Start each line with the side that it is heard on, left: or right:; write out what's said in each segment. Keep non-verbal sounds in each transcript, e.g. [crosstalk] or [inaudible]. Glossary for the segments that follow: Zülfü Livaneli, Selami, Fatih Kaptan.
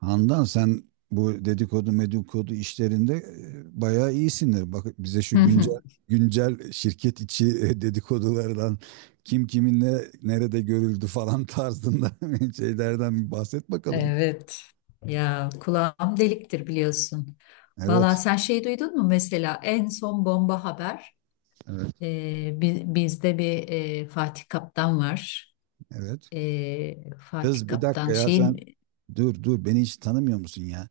right: Handan, sen bu dedikodu medikodu işlerinde bayağı iyisindir. Bak bize şu
left: Hı hı.
right: güncel güncel şirket içi dedikodulardan kim kiminle nerede görüldü falan tarzında [laughs] şeylerden bir bahset bakalım.
left: Evet. Ya kulağım deliktir biliyorsun. Valla
right: Evet,
left: sen şey duydun mu mesela en son bomba haber.
right: evet,
left: Bizde bir Fatih Kaptan var.
right: evet.
left: E, Fatih
right: Kız, bir dakika
left: Kaptan
right: ya, sen
left: şeyin.
right: dur dur, beni hiç tanımıyor musun ya?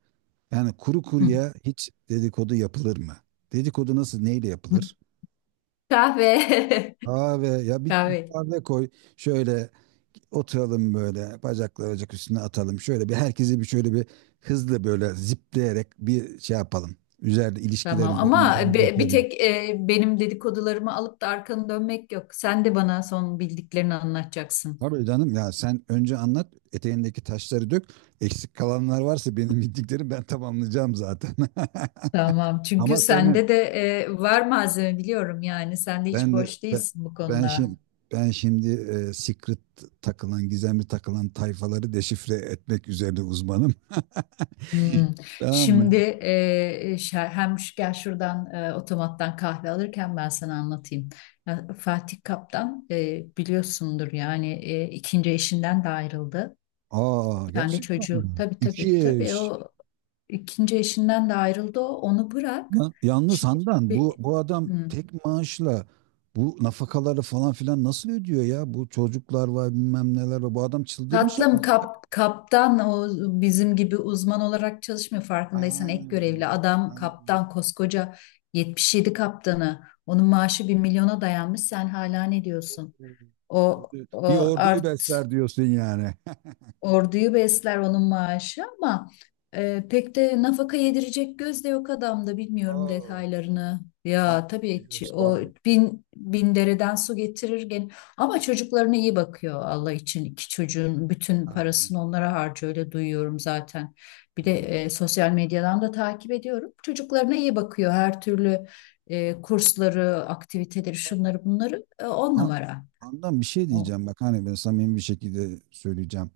right: Yani kuru
left: Hı.
right: kuruya hiç dedikodu yapılır mı? Dedikodu nasıl, neyle yapılır?
left: Kahve. [laughs]
right: Kahve, ya bir
left: Kahve,
right: kahve koy şöyle. Oturalım, böyle bacakları bacak üstüne atalım. Şöyle bir herkesi bir şöyle bir hızlı böyle zipleyerek bir şey yapalım. Üzerinde ilişkiler
left: tamam ama
right: üzerinden
left: bir
right: geçelim.
left: tek benim dedikodularımı alıp da arkanı dönmek yok. Sen de bana son bildiklerini anlatacaksın.
right: Tabii canım, ya sen önce anlat, eteğindeki taşları dök. Eksik kalanlar varsa benim bildiklerim, ben tamamlayacağım zaten. [laughs]
left: Tamam. Çünkü
right: Ama seni
left: sende de var malzeme, biliyorum yani. Sen de hiç
right: ben de
left: boş
right: ben,
left: değilsin bu
right: ben şimdi
left: konuda.
right: ben şimdi secret takılan, gizemli takılan tayfaları deşifre etmek üzerine uzmanım. [laughs]
left: Hmm.
right: Tamam
left: Şimdi
right: mı?
left: gel şuradan otomattan kahve alırken ben sana anlatayım. Ya, Fatih Kaptan, biliyorsundur yani, ikinci eşinden de ayrıldı.
right: Aa,
left: Kendi
right: gerçekten
left: çocuğu,
right: mi?
left: tabii tabii
right: İki
left: tabii,
right: eş.
left: o ikinci eşinden de ayrıldı, o onu bırak.
right: Yalnız
left: Şimdi,
right: Handan,
left: e,
right: bu adam
left: hmm.
right: tek maaşla bu nafakaları falan filan nasıl ödüyor ya? Bu çocuklar var, bilmem neler var. Bu adam çıldırmış
left: tatlım,
right: herhalde.
left: kaptan o bizim gibi uzman olarak çalışmıyor
right: Ha,
left: farkındaysan, ek görevli adam,
right: ha.
left: kaptan, koskoca 77 kaptanı, onun maaşı 1 milyona dayanmış, sen hala ne diyorsun? O,
right: Bir
left: o
right: orduyu besler diyorsun yani. [laughs]
left: orduyu besler onun maaşı, ama pek de nafaka yedirecek göz de yok adamda, bilmiyorum
right: Aa,
left: detaylarını.
right: vay
left: Ya tabii,
right: be, göz
left: o
right: vay.
left: bin dereden su getirir gene. Ama çocuklarına iyi bakıyor Allah için. İki çocuğun bütün
right: Ha,
left: parasını onlara harcıyor, öyle duyuyorum zaten. Bir de
right: ha.
left: sosyal medyadan da takip ediyorum. Çocuklarına iyi bakıyor her türlü, kursları, aktiviteleri, şunları bunları, on
right: Ha,
left: numara.
right: Handan, bir şey
left: O,
right: diyeceğim bak, hani ben samimi bir şekilde söyleyeceğim.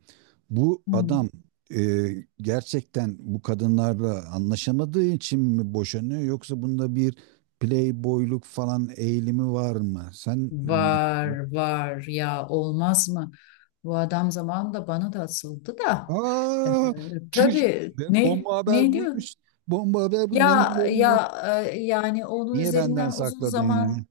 right: Bu
left: Hmm.
right: adam e, gerçekten bu kadınlarla anlaşamadığı için mi boşanıyor, yoksa bunda bir playboyluk falan eğilimi var mı?
left: Var var ya, olmaz mı? Bu adam zamanında bana da asıldı da. Ee,
right: Aa, çüş,
left: tabii,
right: bomba haber
left: ne diyor?
right: buymuş. Bomba haber bu. Benim
left: Ya
right: haberim yok.
left: ya, yani onun
right: Niye benden
left: üzerinden uzun
right: sakladın ya?
left: zaman,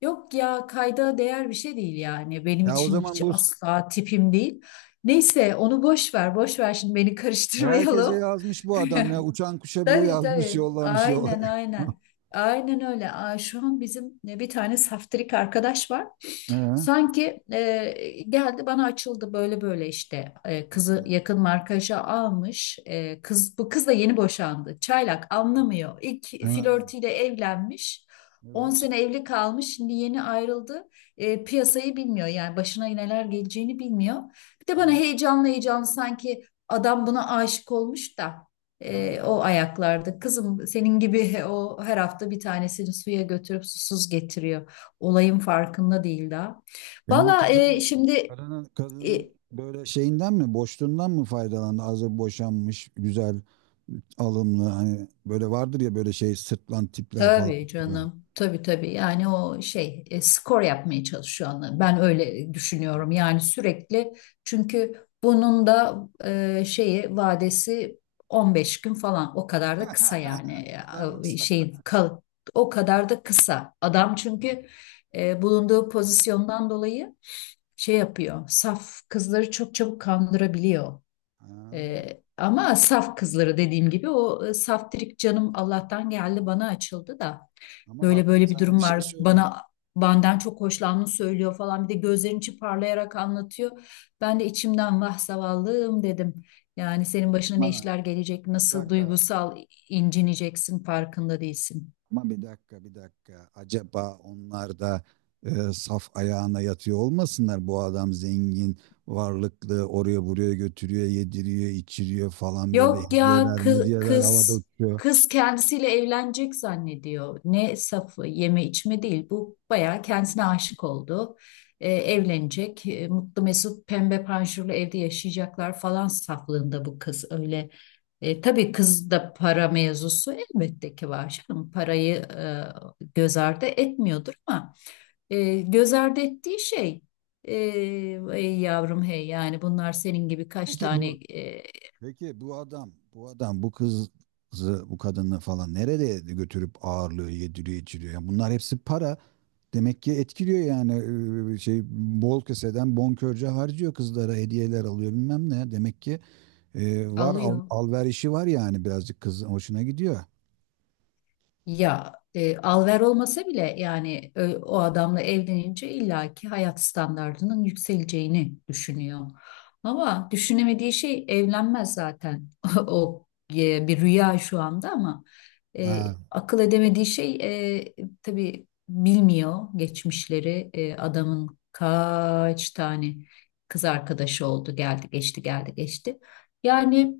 left: yok ya, kayda değer bir şey değil yani. Benim
right: Ya o
left: için
right: zaman
left: hiç,
right: bu
left: asla tipim değil. Neyse onu boş ver boş ver, şimdi beni [laughs]
right: herkese
left: karıştırmayalım.
right: yazmış bu adam ya. Uçan kuşa bile
left: Tabii
right: yazmış,
left: tabii,
right: yollamış yolla.
left: aynen
right: [laughs]
left: aynen. Aynen öyle. Aa, şu an bizim bir tane saftirik arkadaş var.
right: Ha,
left: Sanki geldi bana açıldı böyle böyle işte. Kızı yakın markaja almış. E, kız Bu kız da yeni boşandı. Çaylak anlamıyor. İlk
right: ha,
left: flörtüyle evlenmiş. on
right: evet.
left: sene evli kalmış. Şimdi yeni ayrıldı. Piyasayı bilmiyor yani, başına neler geleceğini bilmiyor. Bir de bana
right: Evet.
left: heyecanlı heyecanlı, sanki adam buna aşık olmuş da
right: Ha.
left: o ayaklarda. Kızım, senin gibi [laughs] o her hafta bir tanesini suya götürüp susuz getiriyor. Olayın farkında değil daha.
right: Yani
left: Valla,
right: kadın, kadının, kadının
left: e,
right: böyle şeyinden mi, boşluğundan mı faydalandı? Hazır boşanmış, güzel, alımlı, hani böyle vardır ya, böyle şey sırtlan tipler falan
left: tabii
right: filan.
left: canım, tabii tabii yani, o şey, skor yapmaya çalışıyor, anla. Ben öyle düşünüyorum yani, sürekli, çünkü bunun da şeyi vadesi 15 gün falan, o kadar da kısa yani.
right: [laughs] O kadar mı
left: E,
right: kısa?
left: şey kal, O kadar da kısa adam, çünkü bulunduğu pozisyondan dolayı şey yapıyor, saf kızları çok çabuk kandırabiliyor.
right: Ha,
left: Ama
right: işte.
left: saf kızları, dediğim gibi, o saftirik canım Allah'tan geldi bana açıldı da
right: Ama
left: böyle
right: bak, ben
left: böyle bir
right: sana bir
left: durum
right: şey
left: var,
right: söyleyeyim.
left: bana benden çok hoşlandığını söylüyor falan, bir de gözlerin içi parlayarak anlatıyor. Ben de içimden vah zavallım dedim. Yani senin başına ne
right: Ha,
left: işler gelecek,
right: bir
left: nasıl
right: dakika.
left: duygusal incineceksin farkında değilsin.
right: Ama bir dakika, bir dakika. Acaba onlar da saf ayağına yatıyor olmasınlar? Bu adam zengin, varlıklı, oraya buraya götürüyor, yediriyor, içiriyor falan, böyle
left: Yok ya,
right: hediyeler,
left: kız
right: medyeler havada
left: kız
right: uçuyor.
left: kız kendisiyle evlenecek zannediyor. Ne safı, yeme içme değil bu, bayağı kendisine aşık oldu. Evlenecek, mutlu mesut pembe panjurlu evde yaşayacaklar falan saflığında, bu kız öyle. Tabii kız da, para mevzusu elbette ki var canım. Parayı göz ardı etmiyordur, ama göz ardı ettiği şey, e, ey yavrum hey, yani bunlar senin gibi kaç
right: Peki
left: tane
right: bu peki bu adam, bu adam, bu kızı, bu kadını falan nerede götürüp ağırlıyor, yediriyor, içiriyor? Yani bunlar hepsi para. Demek ki etkiliyor yani, şey, bol keseden bonkörce harcıyor, kızlara hediyeler alıyor bilmem ne. Demek ki var,
left: alıyor.
right: alverişi var yani, birazcık kız hoşuna gidiyor.
left: Ya, al olmasa bile yani, o adamla evlenince illaki hayat standartının yükseleceğini düşünüyor. Ama düşünemediği şey, evlenmez zaten. [laughs] O bir rüya şu anda, ama e,
right: Ha,
left: akıl edemediği şey, e, tabii bilmiyor geçmişleri. Adamın kaç tane kız arkadaşı oldu, geldi geçti geldi geçti. Yani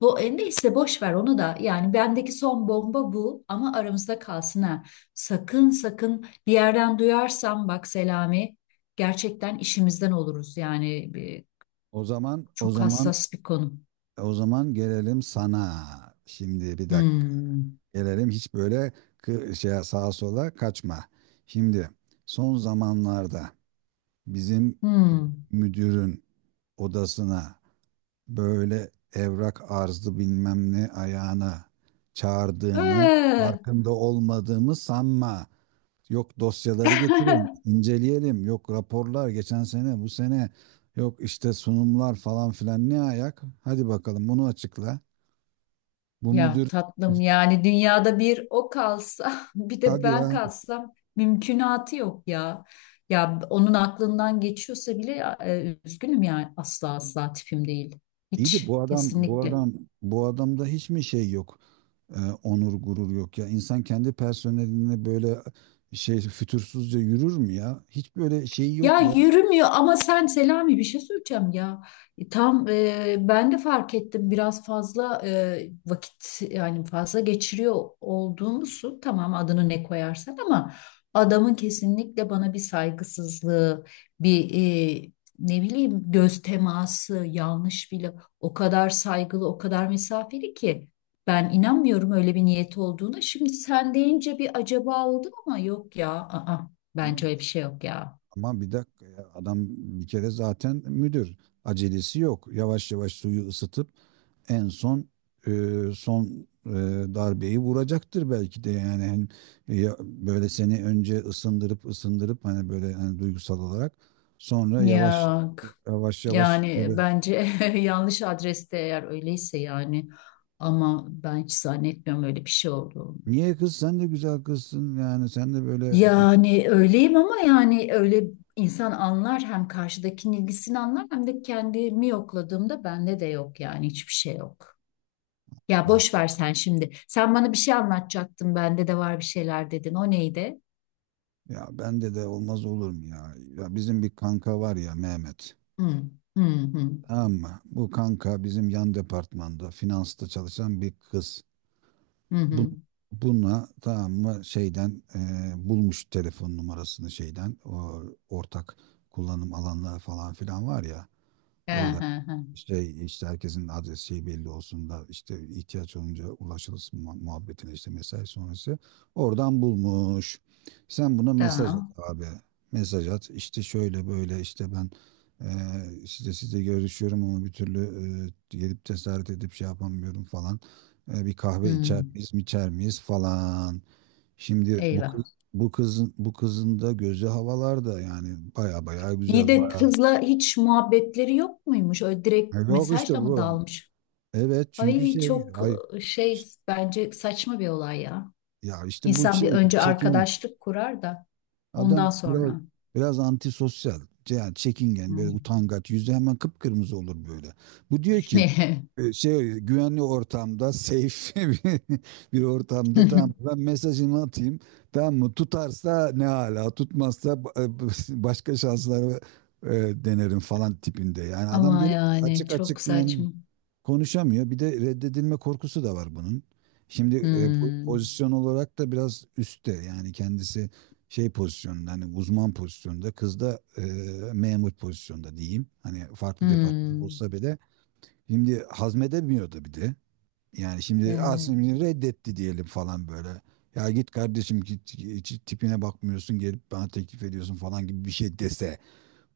left: bu, neyse boş ver onu da. Yani bendeki son bomba bu, ama aramızda kalsın ha. Sakın sakın bir yerden duyarsam bak Selami, gerçekten işimizden oluruz. Yani
right: o zaman o
left: çok
right: zaman
left: hassas bir konu.
right: o zaman gelelim sana. Şimdi bir dakika.
left: Hmm.
right: Gelelim, hiç böyle şey, sağa sola kaçma. Şimdi son zamanlarda bizim
left: Hmm.
right: müdürün odasına böyle evrak arzı bilmem ne ayağına çağırdığını,
left: Ee.
right: farkında olmadığımı sanma. Yok, dosyaları getirin,
left: [laughs]
right: inceleyelim. Yok, raporlar geçen sene, bu sene. Yok işte sunumlar falan filan, ne ayak? Hadi bakalım, bunu açıkla. Bu
left: Ya
right: müdür,
left: tatlım, yani dünyada bir o kalsa [laughs] bir de
right: hadi
left: ben
right: ya.
left: kalsam, mümkünatı yok ya. Ya onun aklından geçiyorsa bile, üzgünüm yani, asla asla tipim değil.
right: İyi de
left: Hiç,
right: bu adam bu
left: kesinlikle.
right: adam bu adamda hiç mi şey yok? Onur gurur yok ya. İnsan kendi personeline böyle şey fütursuzca yürür mü ya? Hiç böyle şey yok
left: Ya
right: ya.
left: yürümüyor, ama sen Selami, bir şey söyleyeceğim ya. Tam, ben de fark ettim biraz fazla, vakit yani fazla geçiriyor olduğumuzu, tamam adını ne koyarsan, ama adamın kesinlikle bana bir saygısızlığı, bir, e, ne bileyim, göz teması yanlış bile, o kadar saygılı, o kadar mesafeli ki, ben inanmıyorum öyle bir niyet olduğuna. Şimdi sen deyince bir acaba oldum, ama yok ya. Aa,
right: Ama
left: bence öyle bir şey yok ya.
right: Ama bir dakika ya, adam bir kere zaten müdür. Acelesi yok. Yavaş yavaş suyu ısıtıp en son e, son e, darbeyi vuracaktır belki de yani. Hani, böyle seni önce ısındırıp ısındırıp, hani böyle, hani duygusal olarak sonra yavaş
left: Ya,
right: yavaş yavaş
left: yani
right: böyle.
left: bence [laughs] yanlış adreste, eğer öyleyse yani, ama ben hiç zannetmiyorum öyle bir şey olduğunu.
right: Niye kız, sen de güzel kızsın yani, sen de böyle.
left: Yani öyleyim ama, yani öyle, insan anlar, hem karşıdakinin ilgisini anlar, hem de kendimi yokladığımda bende de yok yani, hiçbir şey yok. Ya
right: "Ah,
left: boş ver sen şimdi. Sen bana bir şey anlatacaktın, bende de var bir şeyler dedin. O neydi?
right: ya bende de olmaz olur mu ya? Ya bizim bir kanka var ya, Mehmet.
left: Hı hı, hı
right: Tamam mı? Bu kanka bizim yan departmanda finansta çalışan bir kız.
left: hı hı.
right: Bu,
left: Hı.
right: buna tamam mı, şeyden bulmuş telefon numarasını, şeyden, o ortak kullanım alanları falan filan var ya.
left: He,
right: Orada
left: he, he.
right: işte herkesin adresi belli olsun da işte ihtiyaç olunca ulaşılsın muhabbetine, işte mesai sonrası. Oradan bulmuş. Sen buna mesaj at
left: Tamam.
right: abi. Mesaj at. İşte şöyle böyle işte ben size görüşüyorum ama bir türlü gelip cesaret edip şey yapamıyorum falan. Bir kahve
left: Hı.
right: içer miyiz falan. Şimdi bu kız
left: Eyvah.
right: bu kızın bu kızın da gözü havalarda yani, baya baya
left: İyi
right: güzel,
left: de
right: baya.
left: kızla hiç muhabbetleri yok muymuş? Öyle direkt
right: Yok işte
left: mesajla mı
right: bu.
left: dalmış?
right: Evet, çünkü
left: Ay
right: şey,
left: çok,
right: ay,
left: şey bence saçma bir olay ya.
right: ya işte bu
left: İnsan bir
right: şey
left: önce
right: çekingen.
left: arkadaşlık kurar da
right: Adam
left: ondan
right: biraz
left: sonra.
right: biraz antisosyal. Yani çekingen, böyle
left: Hmm.
right: utangaç, yüzü hemen kıpkırmızı olur böyle. Bu diyor ki şey, güvenli ortamda, safe, [laughs] bir bir ortamda, tamam,
left: [laughs]
right: ben mesajımı atayım, tamam mı, tutarsa ne hala, tutmazsa [laughs] başka şansları denerim falan tipinde. Yani adam
left: Ama
right: gelip
left: yani
right: açık
left: çok
right: açık yani
left: saçma.
right: konuşamıyor. Bir de reddedilme korkusu da var bunun. Şimdi po-
left: Hmm.
right: pozisyon olarak da biraz üstte yani, kendisi şey pozisyonunda, hani uzman pozisyonda, kız da memur pozisyonda diyeyim. Hani farklı departman
left: Hmm.
right: olsa bile şimdi hazmedemiyordu bir de. Yani şimdi
left: Evet.
right: aslında reddetti diyelim falan böyle. Ya git kardeşim, git, hiç tipine bakmıyorsun, gelip bana teklif ediyorsun falan gibi bir şey dese,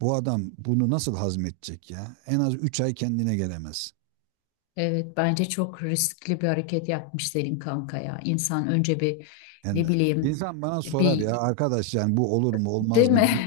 right: bu adam bunu nasıl hazmedecek ya? En az 3 ay kendine gelemez.
left: Evet, bence çok riskli bir hareket yapmış senin kanka ya. İnsan önce bir,
right: Yani
left: ne bileyim,
right: insan bana sorar ya
left: bir.
right: arkadaş, yani bu olur mu olmaz
left: Değil
right: mı?
left: mi?
right: Bir,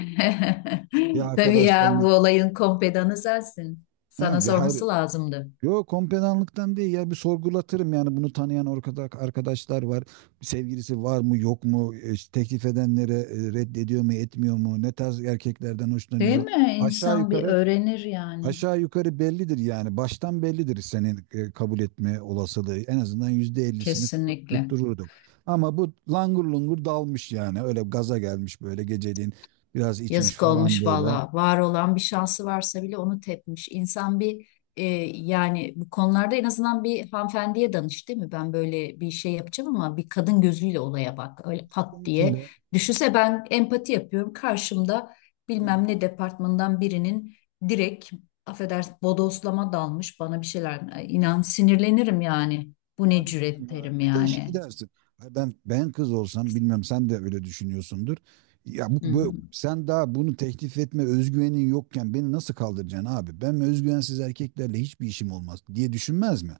left: [laughs]
right: bir
left: Tabii ya, bu
right: arkadaşlarını.
left: olayın kompedanı sensin.
right: Ha,
left: Sana
right: ya hayır,
left: sorması lazımdı.
right: yok, kompedanlıktan değil ya, bir sorgulatırım yani, bunu tanıyan ortada arkadaşlar var. Sevgilisi var mı yok mu? İşte teklif edenlere reddediyor mu etmiyor mu? Ne tarz erkeklerden
left: Değil
right: hoşlanıyor?
left: mi?
right: Aşağı
left: İnsan bir
right: yukarı
left: öğrenir yani.
right: Aşağı yukarı bellidir yani, baştan bellidir senin kabul etme olasılığı, en azından %50'sini tut-
left: Kesinlikle.
right: tuttururduk. Ama bu langur lungur dalmış yani, öyle gaza gelmiş böyle, geceliğin biraz içmiş
left: Yazık
right: falan
left: olmuş
right: böyle.
left: valla. Var olan bir şansı varsa bile onu tepmiş. İnsan bir, e, yani bu konularda en azından bir hanımefendiye danış değil mi? Ben böyle bir şey yapacağım ama, bir kadın gözüyle olaya bak. Öyle pat diye.
right: Gözüyle,
left: Düşünse, ben empati yapıyorum. Karşımda
right: yani,
left: bilmem ne departmandan birinin direkt, affedersin, bodoslama dalmış bana bir şeyler. Ay, İnan sinirlenirim yani. Bu ne
right: abi
left: cüret
right: canım ya,
left: derim
right: bir de şey
left: yani.
right: dersin. Ay, ben kız olsam, bilmem, sen de öyle düşünüyorsundur. Ya bu
left: Hmm,
right: sen daha bunu teklif etme özgüvenin yokken beni nasıl kaldıracaksın abi? Ben özgüvensiz erkeklerle hiçbir işim olmaz diye düşünmez mi?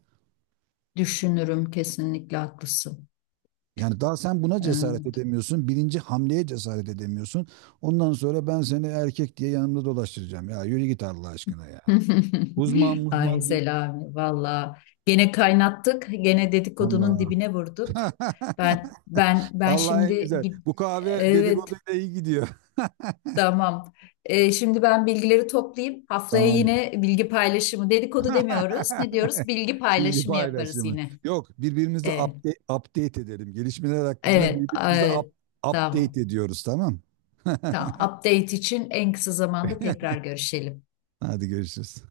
left: düşünürüm, kesinlikle haklısın.
right: Yani daha sen buna cesaret
left: Ee,
right: edemiyorsun. Birinci hamleye cesaret edemiyorsun. Ondan sonra ben seni erkek diye yanımda dolaştıracağım. Ya yürü git Allah aşkına ya.
left: [laughs]
right: Uzman
left: Ay
right: uzman değil.
left: Selami, valla gene kaynattık, gene dedikodunun
right: Allah.
left: dibine vurduk.
right: [laughs]
left: Ben
right: Allah en
left: şimdi
right: güzel.
left: git,
right: Bu kahve
left: evet,
right: dedikoduyla iyi gidiyor. [laughs]
left: tamam. Şimdi ben bilgileri toplayayım. Haftaya
right: Tamam.
left: yine bilgi paylaşımı, dedikodu demiyoruz. Ne diyoruz?
right: [laughs]
left: Bilgi
right: Bilgi
left: paylaşımı yaparız
right: paylaşımı.
left: yine.
right: Yok, birbirimizi
left: Ee,
right: update edelim. Gelişmeler hakkında
left: evet,
right: birbirimizi
left: evet, tamam.
right: update ediyoruz, tamam? [laughs]
left: Tamam. Update için en kısa zamanda tekrar görüşelim.
right: Hadi görüşürüz.